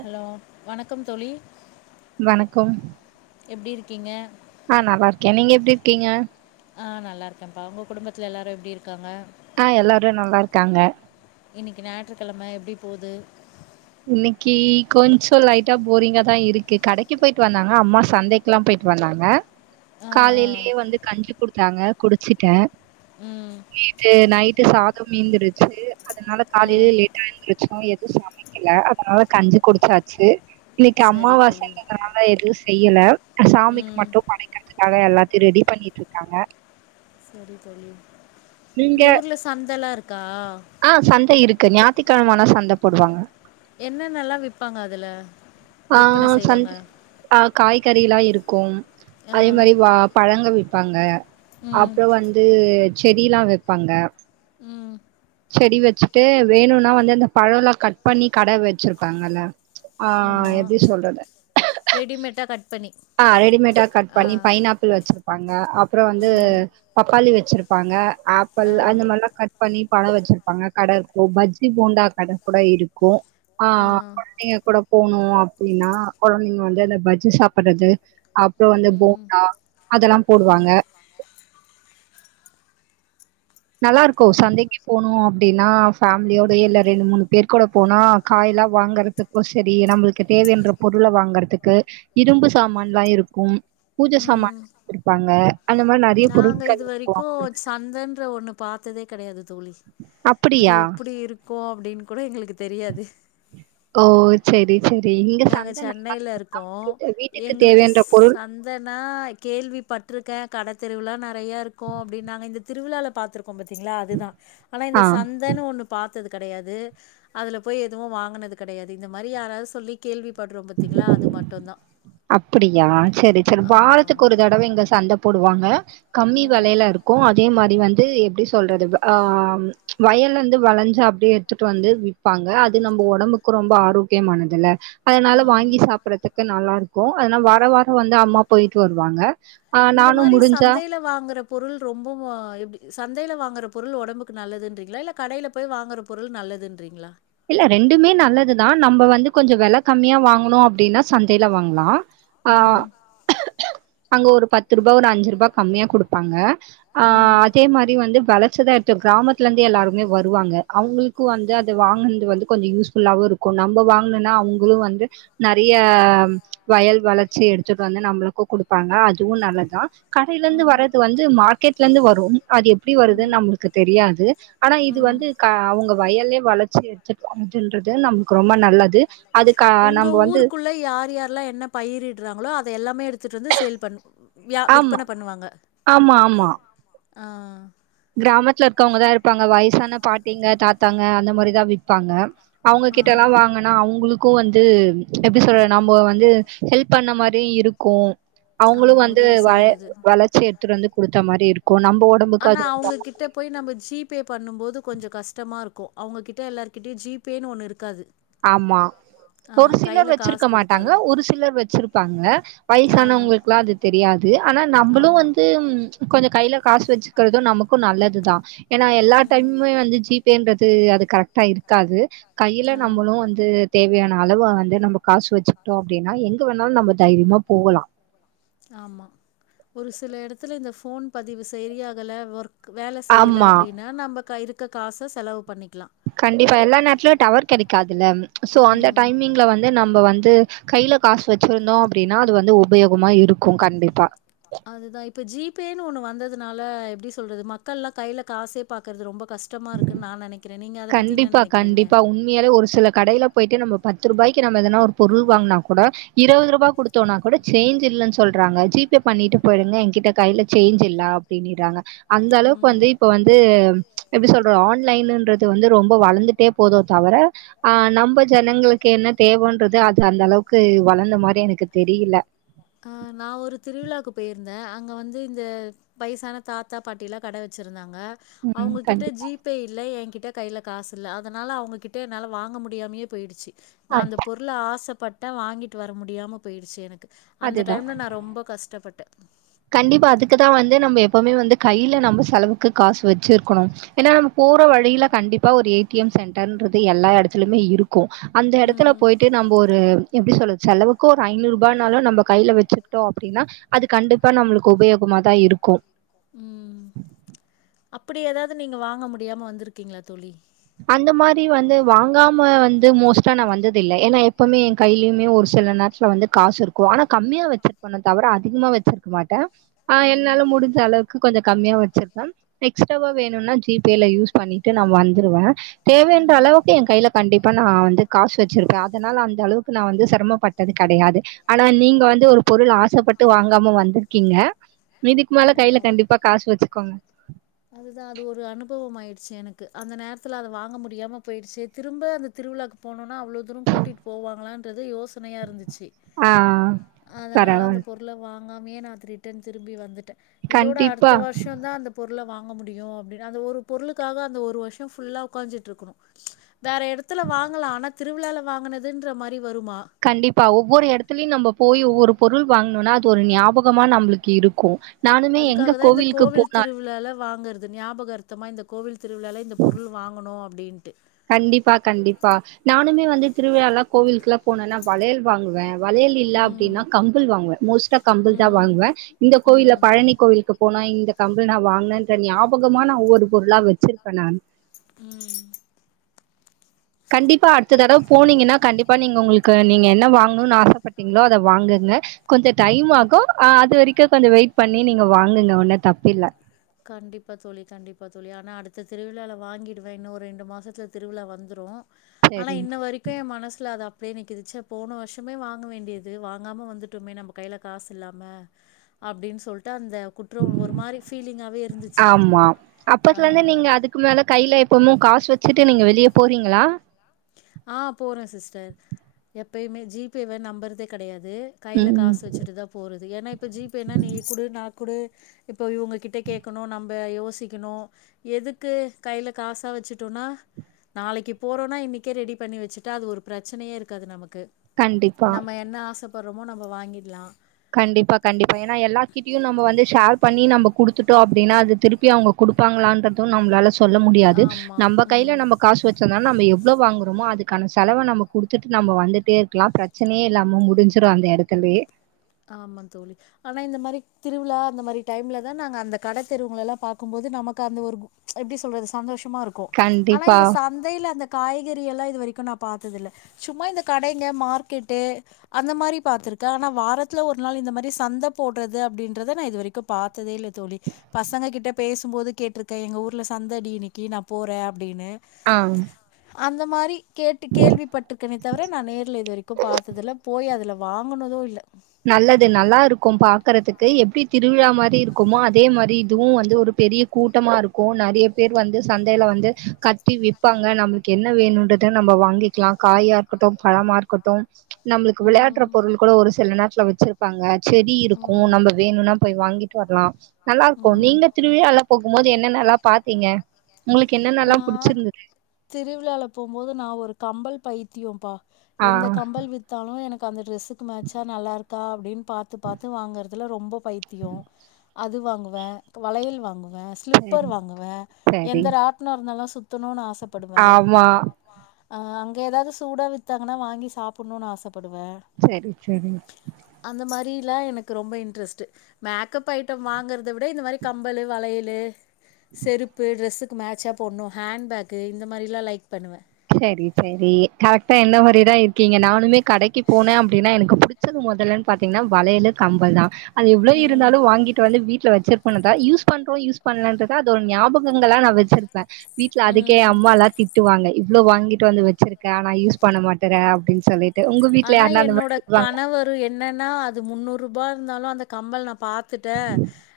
Hello வணக் கம் தோழி வணக்கம் எப்டி இருக்கீங்க ஆ நல்லாருக்கே நீங்க எப்டி இருக்கீங்க ஆ நல்லாருக்கேபா உங்க குடும்பத்துல எல்லாரு எப்டி இருக்காங்க ஆ எல்லாரு நல்லாருக்காங்க இன்னிக்கி ஞாய்ற்றுகழம எப்டி போது இன்னிக்கி கொஞ்சோ லைட்டா போரிங்கா தா இருக்கு கடைக்கு போய்ட்டு வந்தாங்க அம்மா சந்தைக்குலா போய்ட்டு வந்தாங்க ஆ காலேலியே வந்து கஞ்சி குடுத்தாங்க குடிச்சுட்டே ஆ ம் நேத்து நைட்டு சாதொ மீந்துருச்சு அதனால ஆ காலைல லேட்டா எந்துருச்சோ எதும் சமை கல அதனால கஞ்சி குடிச்சாச்சு இன்னிக்கி சரி தோழி அம்மாவாசங்கறதுனால எது செய்யல அ சாமிக்கு ம் மட்டும் படைக்கற்து காக எல்லாத்தியு ரெடி பண்ணிட்ருக்காங்க செரி தோழி உங்க ஊர்ல சந்தலா இருக் ஆ சந்த இருக்கு ஞா திக்கழமானா சந்த போடுவாங்க என்னென்னலா விப்பாங்க அதுல விற்பன செய்வாங்க கறிலா இருக்கும் ஆ அதே மாரி வா பழங்க விப் பாங்க ம் அப்றோ வந்து செடிலா வெப்பாங்க ம் செடி வெச்சுட்டு வேணுனா வந்து அந்த பழொலா கட் பண்ணி கட வெச்சுருப்பாங்கல்ல ஆம்மா ரெடிமேட்டா கட் பண்ணி ஆ ரெடிமேடா கட் ஆ பண்ணி பைனாப்பிள் வெச்சுருப்பாங்க அப்புறோ வந்து ம் பப்பாளி வெச்சுருப் பாங்க ஆப்பிள் ஆ அந்த மாரிலா கட் பண்ணி பழொ வெச்சுருப்பாங்க கட இருக்கும் பஜ்ஜி போண்டா கட கூட இருக்கும் ஆ அ [unintelligible] கூட போணு அப்டினா கொழந்தைங்க வந்து அந்த பஜ்ஜி சாப் பட்டது அப்றோ வந்து ம் போண்டா அதெல்லாம் போடுவாங்க நல்லா இருக்கோ ஓ சந்தைக்கு போனும் அப்டின்னா ஃபேம்லியோடு எல்லா ரெண்டு மூனுப் பேர் கூட போனா காய்ல்லாம் வாங்குறதுக்கு செரி நம்முளுக்கு தேவைன்ற பொருள வாங்குறதுக்கு இரும்பு சாமான்ல்லாம் இருக்கும் பூஜ சாமான் ம் [inaudible] அந்த மாரி நறைய நாங்க பொருட்களு [inaudible] பாத்ததேக் கெடையாது தோழி அது எப்புடி இருக் கும் அப்டின்னு கூட எங்களுக்குத் தெரியாது செரி நாங்க சென்னையில இருக்கோம் இருக்கு. வீட்டுக்கு எங்களுக்கு ஸ் தேவைன்ற பொருள் சந்தன்னா கேள்வி பட்ரிக்கே கட தெருவுளா நறையாருக்கும் அப்டின்னாங்க இந்த திருவிழாளப் பாத்துருப் போம் பாத்தீங்களா அதுதா ஆனா இந்த ஆ. சந்தனு ஒன்னு பாத் தது கெடயாது அதுல போய் எதுவும் வாங்குனது கெடயாது இந்த மாரி யாராவது சொல்லிக் கேள்விப் பட்றோம் பாத்தீங்களா அது மட்டுந்தா அப்புடியா செரி செர் ஆமா ஆமா வாரத்துக்கு ஒரு தடவை இங்க சந்தப் போடுவாங்க கம்மி ம் வெலெயில இருக்கு அதே மாரி வந்த் து எப்டி சொல்றது வ ஆஹ் வயலந்து வெளஞ்சி அப்டியே எட்த்துட்டு வந்து விப்பாங்க அது நம்ப ஒடம்புக்கு ரொம்ப ஆரோக்கியமானதுல்ல அதனால ஆ வாங்கி சாப்புறத்துக்கு நல்லா இருக் கும் அதுனா வார வாரம் வந்து அம்மா போயிட்டு வருவாங்க ஆ இந்த நானும் மாரி முடிஞ்சா சந்தேல வாங்குறப் பொருள் ரொம்போ ஆஹ் எப்டி சந்தேய்ல வாங்கெற பொருள் ஒடம்புக்கு நல்லதுன்றிங்களா இல்ல கடேல போய் வாங்கெற பொருள் நல்லதின்றிங்களா இல்ல ரெண்டுமே நல்லதுதான் நம்ப வந்து கொஞ்சோ வெல கம்மியா வாங்கணு அப்டின்னா சந்தையில வாங்லா ம் ஆஹ் அங்க ஒரு பத்து ரூபா ஒரு அஞ்சு ரூபா கம்மியாக குடுப்பாங்க ம் ஆஹ் அதே மாரி வந்து வெல ச்சதா எடுத் கிராமத்துலெந்து எல்லாருமே வருவாங்க அவ்ங்ளுக்கு வந்து அது வாங்குன்து வந்து கொஞ்சோ யூஸ்ஃபுல்லாவு இருக்கு நம்ப வாங்ணுன்னா அவ்ங்குளு வந்து நெற்ய ஆஹ் வயல் வளர்ச்சி எடுத்துட்டு வந்து நம்ப்ளுக்கு குடுப்பாங்க அதுவும் நல்லதான் கடையிலருந்து ம் வர்றது வந்து மார்க்கெட்லேந்து வரும் அது எப்டி வருதுன்னு ம் நம்ளுக்கு தெரியாது ஆனா இது ம் வந்து கா அவ்ங்க வயலே வளப் செ செர் [unintelligible] ந்துன்றது நம்ளுக்கு ரொம்ப நல்லது அதுக்கா உங்க நம்ம வந்து ஊருக்குள்ள யார் யாரெல்லா என்ன பயிரிடறாங்களோ அந் இத எல்லாமே எடுத்துட்டு வந்து சேல் பண் வியா ஆமா விற்பன ஆமா ஆமா ஆஹ் கிராமத்துல இருக்கவங்கதா இருப்பாங்க வய்சான பாட்டிங்க தாத்தாங்க அந்த மாரிதா விற்பாங்க அவுங்க ஆ கிட்ட எல்லா வாங்கனா அவுங்களுக் க்கு வந்து எப்டி சொல்ற நாம வந்து ஹெல்ப் பண்ண மாரி இருக்கு அவுங்குளு ஆமா வந்து உதவி வ செய்யறது. வளர்ச்சி டை திருந்து குடுத்த மாரி இருக்கு ப்போ நம்ம ஓடம்புக்கு அது உங்ககிட்ட போய் நம்ம ஜிபே பண்ணும்போது கொஞ்சோ கஷ்டமா இருக்கு அவ்ங்க கிட்ட எல்லார் கிட்டயு ஜிபேன்னு ஒன்னு இருக்காது ஆமா ஆ ஒரு சிலர் கையில வச்சிருக்க காசு மாட்டாங்க குடுத்தாதா. ஒரு சிலர் வச்சிருப்பாங்க ஆ வய்சானவங்களுக்கெல்லா அது தெரியாது ஆனா நம்மளு ஆமா வந்து ம் கொஞ்சோ கையில காசு வச்சுக்கிறது நமக்கு நல்லதுதா ஏனா எல்லா ம் டைமுமே வந்து ஜீபேன்றது து அது கரெக்டா இருக்காது கைல ஆ நம்மளு வந்து தேவையான அளவு வந்து நம்ம காசு வச்சுக்கிட்டோ அப்டின்னா எங்க வேணாலு நம்ம தைரியமா போகலா ஆமா ஒரு சில இடத்துல இந்த போன் பதிவு செரியாகல ஒர்க் வேல செய்யல ஆமா அப்டின்னா நம்ம கைரு க காச செலவு பண்ணிக் கண்டிப்பா எல்லா நேரத்துலுயு டவர் கிடைக்காதுல்ல சோ அந்த ம் டைமிங்ல வந்து நம்ப வந் து கைல காசு வச்சிருந்தோ அப்டின்னா அது வந்து உபயோகமா இருக்கு கண்டிப்பா அதுதா இப்ப ஜி பேன்னு ஒண்ணு வந்ததுனால எப்டி சொல்றது மக்கள்லா கைல காசே பாக்றது ரொம்ப கஷ்டமா இருக்குன்னு நா நெனைக் கண்டிப்பா கண்டிப்பா உண்மையாலே ஒரு சில கடையில போயிட்டு நம்ம பத்து ரூபாய்க் கு நம்ம எதனா ஒரு பொருள் வாங்கனா கூட இருவது ரூபா குடுத்தோனா கூட சேஞ்ச் இல்லன்னு சொல்றாங்க ஜி பே பண்ணிட்டு போய்டுனுங்ங எகிட்ட கைல சேஞ்ச் இல்ல அப்டின்னுறாங்க அந்த அளவுக்கு வந்து இப்ப வந்து எப்டி சொல்ற ஆண் லைனுன்ற து வந்து ரொம்ப வளந்துட்டே போதோ தவர ஆஹ் நம்ப ஜனங்களுக்கு என்ன தேவன்றது அது அந்த அளவுக்கு வளந்த மாரி எனக்கு தெரியில ஆஹ் நா ஒரு திருவிழாக்கு போயிருந்தே அங்க வந்து இந்த வயசான தாத்தா பாட்டில்லா கட வச்சிருந்தாங் க ம். அவுங்ககிட்ட கண்டிப்பா. ஜி பே இல்ல எ கிட் ட கைல காசு இல்ல அதனால அவங்ககிட்ட என்னால வாங்க முடியாமயே போயிடுச்சு நா அத் அந்த பொருள ஆசப் பட்ட வாங்கிட்டு வர முடியாம போயிடுச்சு எனக்கு அந்த அதுதான். டைம்ல நா ரொம்ப கஷ்டப்பட்டே கண்டிப்பா அதுக்குதா வந்து நம்ம எப்பவுமே வந்து கைல நம்ம செலவு க்கு காசு வெச்சிருக்கனு ஏன்னா போற வழில கண்டிப்பா ஒரு ஏ டி எம் சென்டர்ன்றது எல்லா எடத்துலயுமே இருக்கு அந்த எடத்துல ம் போய்ட்டு நம்ப ஒரு எப்டி சொல்றது செலவுக்கு ஒரு ஐந்நூறுபானாலு நம்ப கைல வெச்சுக்கிட்டோ அப்டின்னா அது கண்டிப் ப்பா நம்ளுக்கு உபயோகமாதா இருக்கு உம் அப்டி ஏதாவது நீங்க வாங்க முடியாம வந்திருக்கீங்களா தோழி அந்த மாரி வந்து வாங்காம வந்து மோஸ்ட்டா நா வந்தது இல்ல. ஏன்னா எப்பவுமே எ கைலயுமே ஒரு சில நேரத்துல வந்து காசு இருக்கு. ஆனா கம்மியா வச்சிருப்பனே தவிர அதிகமா வெச்சிருக்க மாட்டே ஆஹ் ம் என்னால முடிஞ்ச அளவுக்கு கொஞ்சொ கம்மியா வெச்சிருந்தாலும் எக்ஸ்ட்ராவா வேணுனா ஜி பேல யூஸ் பண்ணிட்டு நா வந் துருவ தேவைன்ற அளவுக்கு எ கைல கண்டிப்பா நா வந்து காசு வெச்சிருக்கே. அதனால அந்த அளவுக் நா வந்து செரமப்பட்டது கெடையாது. ஆனா நீங்க வந்து ஒரு பொருள் ஆசப்பட் டு வாங்காம வந்திருக்கீங்க. இதுக்கு மேல கைல ஆமாப்பா கண்டிப்பா காசு வெச்சுக்கோங்க ட்ச்சு எனக்கு. அந்த நேரத்துல அத வாங்க முடியாம போயிடுச்சு. திரும்ப அந்த திருவிழாக்கு போனுனா அவ்ளோ தூரொ கூட்டிட்டு போவாங்களான்றது யோச் சணையா இருந்துச்சு. ஆ அதனால அந்த பரவால் பொருள வாங் காமயே நா ரிட்டன் திரும்பி வந்துட் ட்டே. இதோட அடுத்த கண்டிப்பா வருஷொ தா அந்த பொருள வாங் க முடியு அப்டின்னு. அந்த ஒரு பொருளுக்காக அந்த ஒரு வருஷொ ஃபுல்லா உக்காஞ்சிட்டு இருக்கனு வேற எடத்துல வாங்கலா ஆனா திருவிழால வாங்குனுதுன்ற மாரி வருமா? கண்டிப்பா ஒவ்வொரு எடத்துலயு நம்ம போய் ஒவ்வொருப் பொருள் வாங்கனுனா அது ஒரு ஞாபகமா நம்புளுக்கு இருக்கு அதுக்காக தா இந்த கோவில் திருவிழால வாங்கறது ஞாபகார்த்தமா இந்த கோவில் திருவிழால இந்த பொருள் வாங்கணு அப்டின் கண்டிப்பா கண்டிப்பா நானுமே வந்து திருவிழாலா கோவிலுக்கெல்லா போனன்னா வளையல் வாங்குவேன் வளையல் இல்ல ம். அப்படின்னா கம்பல் வாங்குவேன். மோஸ்ட்டா கம்பல் தான் ம். வாங்குவேன். இந்த கோவில்ல ம். பழனி கோவிலுக்கு போனா இந்த கம்பல் நான் வாங்குனேன்ற ஞாபகமா நான் ஒவ்வொரு பொருளா வெச்சிருக்கேன் நானு உம் கண்டிப்பா அடுத்த தடவை போனீங்கன்னா கண்டிப்பா நீங்க உங்களுக்கு நீங்க என்ன வாங்கணும்னு ஆசைப்பட்டீங்களோ அத வாங்குங்க. கொஞ்சம் டைம் ஆகும்ஹ் அது வரைக்கும் கொஞ்சம் வெயிட் பண்ணி நீங்க வாங்குங்க ஒண்ணும் தப்புல்ல கண்டிப்பா தோழி கண்டிப்பா தோழி. ஆனா அடுத்த திருவிழால வாங்கிடுவேன். இன்னும் ஒரு ரெண்டு மாசத்துல திருவிழா வந்துடும் ஆனா சரி இன்ன வரைக்கும் என் மனசுல அது அ அப்படியே நிக்குது. ச்செ போன வருஷமே வாங்க வேண்டியது வாங்காம வந்துட்டமே. நம்ம கைல காசு இல்லாம அப்படின்னு சொல்ட்டு அந்த குற்ற ஒரு மாரி ஃபீலி்ங் ஆமா அப்பத்துல இருந்து நீங்க அதுக்கு மேல கைல இப்பமும் காசு வெச்சுட்டு நீங்க வெளியே போறீங்களா? ஆஹ் போறேன் சிஸ்டர். எப்பயுமே ஜிபே வே நம்பறதே கெடையா து கைல ம் காசு வெச்சுட்டு தான் போறது, ஏன்னா இப்ப ஜிபே நீ குடு நா கு குடு. இப்ப இவுங்ககிட்ட கேக்கணும் நம்ம யோசிக்கணும் எதுக்கு கைல காசா வெச்சுட்டோம்னா நாளைக்கு போறோனா இன்னைக் கே ரெடி பண்ணி வெச்சுட்டா அது ஒரு பிரச்சனையே இருக்காது நம க்கு. கண்டிப்பா நம்ம என்ன ஆசைப் பறமு நம்ம வாங்கிக்கலாம் கண்டிப்பா கண்டிப்பா ஏன்னா எல்லார் கிட்டயும் நம்ம வந்து ஷேர் பண்ணி நம்ம குடுத்துட்டோம் அப்படின்னா அது திருப்பி அவுங்க குடுப்பாங்களான்ன்றதும் நம்மளால சொ சொல்ல முடியாது ஆமா நம்ப கையில ம் நம்ம காசு வச்சிருந்த நம்ம எ எவ்ளோ வாங்குறோமோ அதுக்கான செலவ நம்ம குடுத்துட்டு நம்ம வந்துட்டே இருக்லா பிரச்னையே இல்லாம முடிஞ்சிடு அந்த எடத்துலே ஆமா தோழி ஆனா இந்த மாரி திருவிழா அந்த மாரி டைம்ல தா நாங்க அந்த கட தெருவுங்ளல்லா பாக்கு போது நமக்கு அந்த ஒரு ப்ளீச் எப்டி சொல்றது சந்தோஷ் மா இருக்கு ஆனா கண்டிப்பா இந்த சந்தையில அந்த காய்கறி எல்லா இது வரைக்கு நா பாத்ததில்ல ஜூம்மா இந்த கடைங்க மார்க்கெட்டு அந்த மாரி பாத்ருக்கே ஆனா வாரத் துல ஒரு நாள் இந்த மாரி சந்த போடுறது அப்டின்றத நா இது வரைக்கு பார்த்ததே இல்ல தோழி பசங்க கிட்ட பேசு போது கேட்ருக்கே எங்க ஊர்ல சந்த டி இன்னைக்கு நா போறே அப்டின்னு ஆஹ் அந்த மாரி கேட்டு கேள்விபட்ருக்கனே தவர நா நேர்ல இது வரைக்கு பாத்ததுல போய் அதுலா வாங்குனதோ இல்ல நல்லது நல்லா இருக்கு பாக்றதுக்கு எப்டி திருவிழா மாரி இருக்குமோ அதே மாரி இதுவு வந்து ஒரு பெரிய கூட்டமா இருக்கு நெறைய பேர் வந்து சந்தையில வந்து கத்தி விப்பாங்க நம்ளுக்கு என்ன வேணுன்றத நம்ம வாங்கிக்லா காயா இருக்கட்டு பழமா இருக்கட்டு நம்ளுக்கு விளையாட்டுற பொருள் விளையாடுற கூட ஒரு சில நேர சோ வச்சிருப்பாங்க செடி இருக்கு நம்ம வேணுனா போய் வாங்கிட்டு வர்லா நல்லா இருக்கு நீங்க திருவிழல்லா போகுபோது என்ன எனல்லா பாத்தீங்க உங்களுக்கு என்னென்னல்லா நா புடிச்சிருந்தது திருவிழால போ போது நா ஒரு கம்பல் பைத்தியோப்பா ஆ எந்த கம்பல் வித்தாலு எனக் காந்த ட்ரஸ் க்கு மேச்சா நல்லா இருக் தா அப்டின் பாத்து பாத்து வாங்றதுல ரொம்ப பைத்தியோ அது வாங்கு வ வளையல் வாங்கு வ ஸ்லிப்பர் சரி வாங்குவே சரி எந்த ராட் நல்லா சுத்தணுனு ஆச ஆமா ஆஹ அங்க ஏதாது சூட வித்தாங்கன்னா வாங்கி சாப்பபுடுணுனு ஆசப் படுவே சரி சரி அந்த மாரி ல எனக்கு ரொம்ப இன்ட்ரஸ்ட் மேக்கப் ஐட்டம் வாங்குறத் த விட இந்த மாரி கம்பலு வளையலு லே செருப்பு ட்ரெஸ்க் மேட்சாப் போட்னும் ஹேண்ட் பேக்கு இந்த மாரிலாம் லைக் பண்ணுவேன் சரி சரி கரெக்டா என்ன மாரிதான் இருக்கீங்க நானுமே கடைக்கு போனேன் அப்டின்னா எனக்கு புடிச்சது முதல்லன்னு பாத்தீங்கன்னா வளையலு கம்பல் தான் அது எவ்வளோ ம் இருந்தாலும் வாங்கிட்டு வந்து வீட் [unintelligible] யூஸ் பண்றோம் யூஸ் பன்லண்ட்ரது அது ஒரு ஞாபகங்களா நான் வச்சிருப் வீட்ல அதுக்கே ம் அம்மாலா திட்டுவாங்க இவ்ளோ வாங்கிட்டு வந்து வச்சிருக்க ஆனா யூஸ் பண்ண மாட்டுற அப்டின்னு சொல்லிட் ஆனா என்னோட கணவரும் என்னன்னா அது முன்னூறு ரூபா இருந்தாலும் அந்த கம்மல் நா பாத்துட்டேன்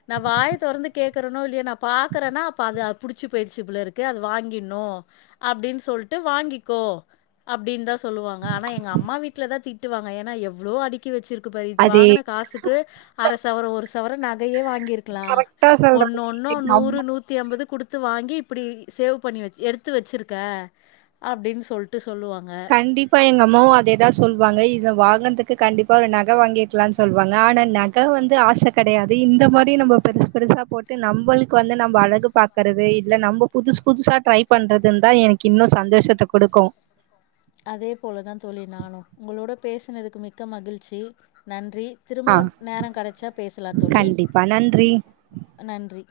நான் வாய தொறந்து கேக்குறேனோ இல்லையோ நான் பாக்கறன்னா அப்ப அது புடிச்சு போயிற்சி போல இருக்கு அது வாங்கினும் அப்படின்னு சொல்லிட்டு வாங்கிக்கோ அப்டின்னு தான் சொல்லுவாங்க ஆனா எங்க அம்மா வீட் திட்டுவாங்க ஏன்னா எவ்ளோ அடுக்கி வச்சிருக்க க்கு போய் இது அது வாங்குன காசுக்கு அரச சவரோ ஒரு சவரன் நகையே வாங்கி இருக்கலாம் கரெக்டா ஒன்னு ஒன்னு சொல்ற நூறு நூத்தி அம்பது குடுத்து வாங்கி இப்டி சேவ் பண்ணி எடுத்து வெச்சிருக்க அப்டின்னு சொல்டு கண்டிப்பா எங்க அம்மாவு அதேதா சொல்லுவாங்க இத வாங்கினதுக்கு கண்டிப்பா ஒரு நகை வாங்கிக்கலான்னு சொல்லுவாங்க ஆனா நகை வந்து ஆசை கெடையாது இந்த மாரி நம்ம பெருசு பெருசா போட்டு நம்மளுக்கு வந்து நம்ம அழகு பாக்குறது இல்ல நம்ம புதுசு புதுசா ட்ரை பண்றதுன்னு தா எனக்கு இன்னு சந்தோஷத்தை குடுக்கு அதே போலதா தோழி நானு உங்களோட பேசினதுக்கு மிக்க மகிழ்ச்சி நன்றி ஆ திரும்பவு நெரோ கெடைச்சா பேசலா தோழி கண்டிப்பா. நன்றி. நன்றி